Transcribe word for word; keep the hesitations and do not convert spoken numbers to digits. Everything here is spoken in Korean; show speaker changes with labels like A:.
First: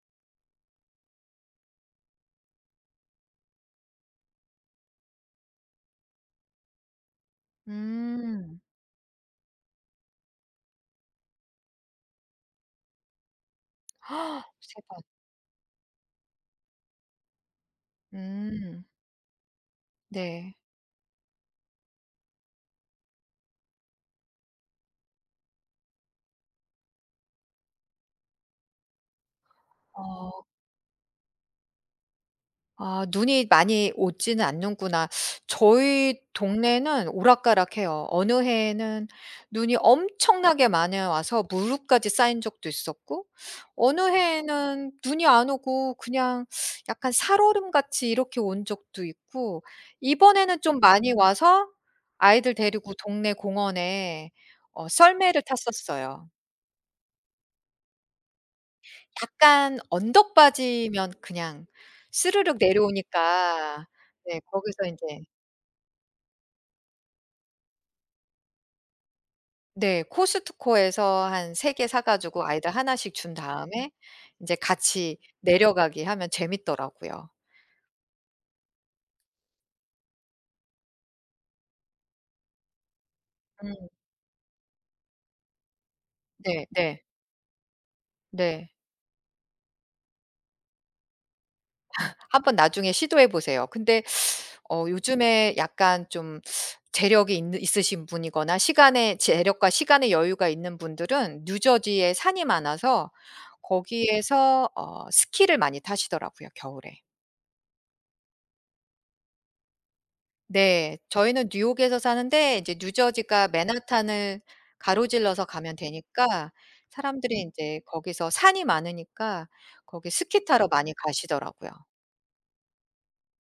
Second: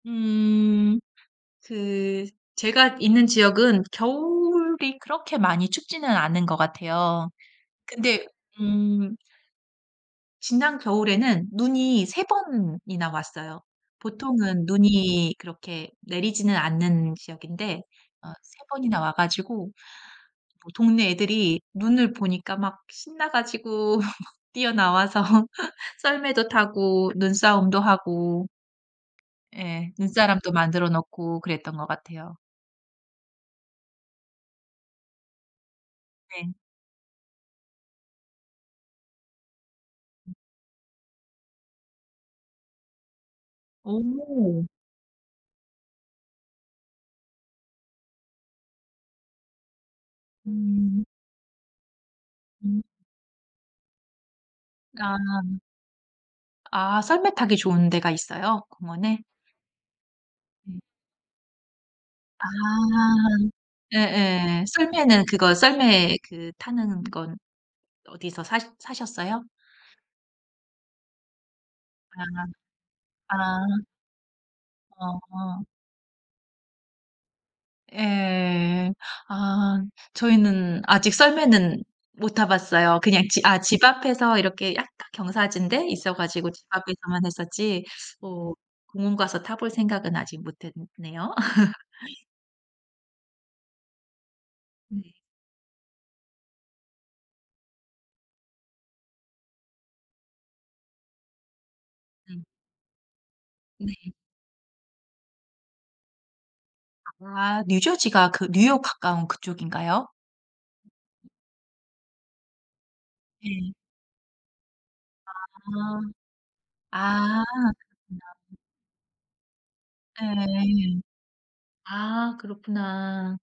A: 음 그 제가 있는 지역은 겨울이 그렇게 많이 춥지는 않은 것 같아요 근데
B: 음.
A: 음 지난 겨울에는 눈이 세 번이나 왔어요. 보통은
B: 세 번.
A: 눈이 그렇게 내리지는 않는 지역인데 어 세
B: 음.
A: 번이나 와 가지고
B: 네.
A: 뭐 동네 애들이 눈을 보니까 막 신나 가지고 뛰어나와서 썰매도 타고 눈싸움도 하고 예
B: 어.
A: 눈사람도 만들어 놓고 그랬던 것 같아요.
B: 아 눈이 많이 오지는 않는구나. 저희
A: 네.
B: 동네는 오락가락해요. 어느 해에는 눈이
A: 음.
B: 엄청나게 많이 와서 무릎까지 쌓인 적도 있었고 어느
A: 오.
B: 해에는 눈이 안 오고 그냥 약간 살얼음같이 이렇게 온 적도 있고 이번에는 좀
A: 음.
B: 많이 와서 아이들
A: 음.
B: 데리고 동네 공원에 어 썰매를
A: 아.
B: 탔었어요.
A: 아 썰매 타기 좋은 데가 있어요 공원에?
B: 약간
A: 음.
B: 언덕바지면 그냥
A: 아.
B: 스르륵 내려오니까 네
A: 예예.
B: 거기서 인제.
A: 썰매는 그거 썰매 그 타는 건 어디서 사 사셨어요?
B: 네 코스트코에서 한 세 개 사 가지고
A: 아.
B: 아이들 하나씩 준
A: 아.
B: 다음에 인제 같이
A: 어어.
B: 내려가기 하면 재밌더라고요.
A: 예. 아 저희는 아직 썰매는 못 타봤어요. 그냥 지 아 집
B: 음.
A: 앞에서 이렇게 약간 경사진 데 있어 가지고 집
B: 네네.
A: 앞에서만 했었지. 뭐
B: 네.
A: 공원 가서 타볼 생각은 아직 못 했네요.
B: 한번 나중에 시도해 보세요. 근데 어
A: 네.
B: 요즘에 약간 좀 재력이 있는 있으신 분이거나 시간의 재력과 시간의 여유가 있는 분들은 뉴저지에
A: 음.
B: 산이 많아서
A: 네.
B: 거기에서 어 스키를 많이 타시더라고요. 겨울에.
A: 아 뉴저지가 그 뉴욕 가까운 그쪽인가요?
B: 네 저희는 뉴욕에서 사는데 이제 뉴저지가
A: 네.
B: 맨하탄을 가로질러서 가면
A: 아.
B: 되니까 사람들은
A: 아
B: 인제
A: 그렇구나.
B: 거기서 산이 많으니까 거기 스키 타러 많이
A: 예.
B: 가시더라고요.
A: 아 그렇구나.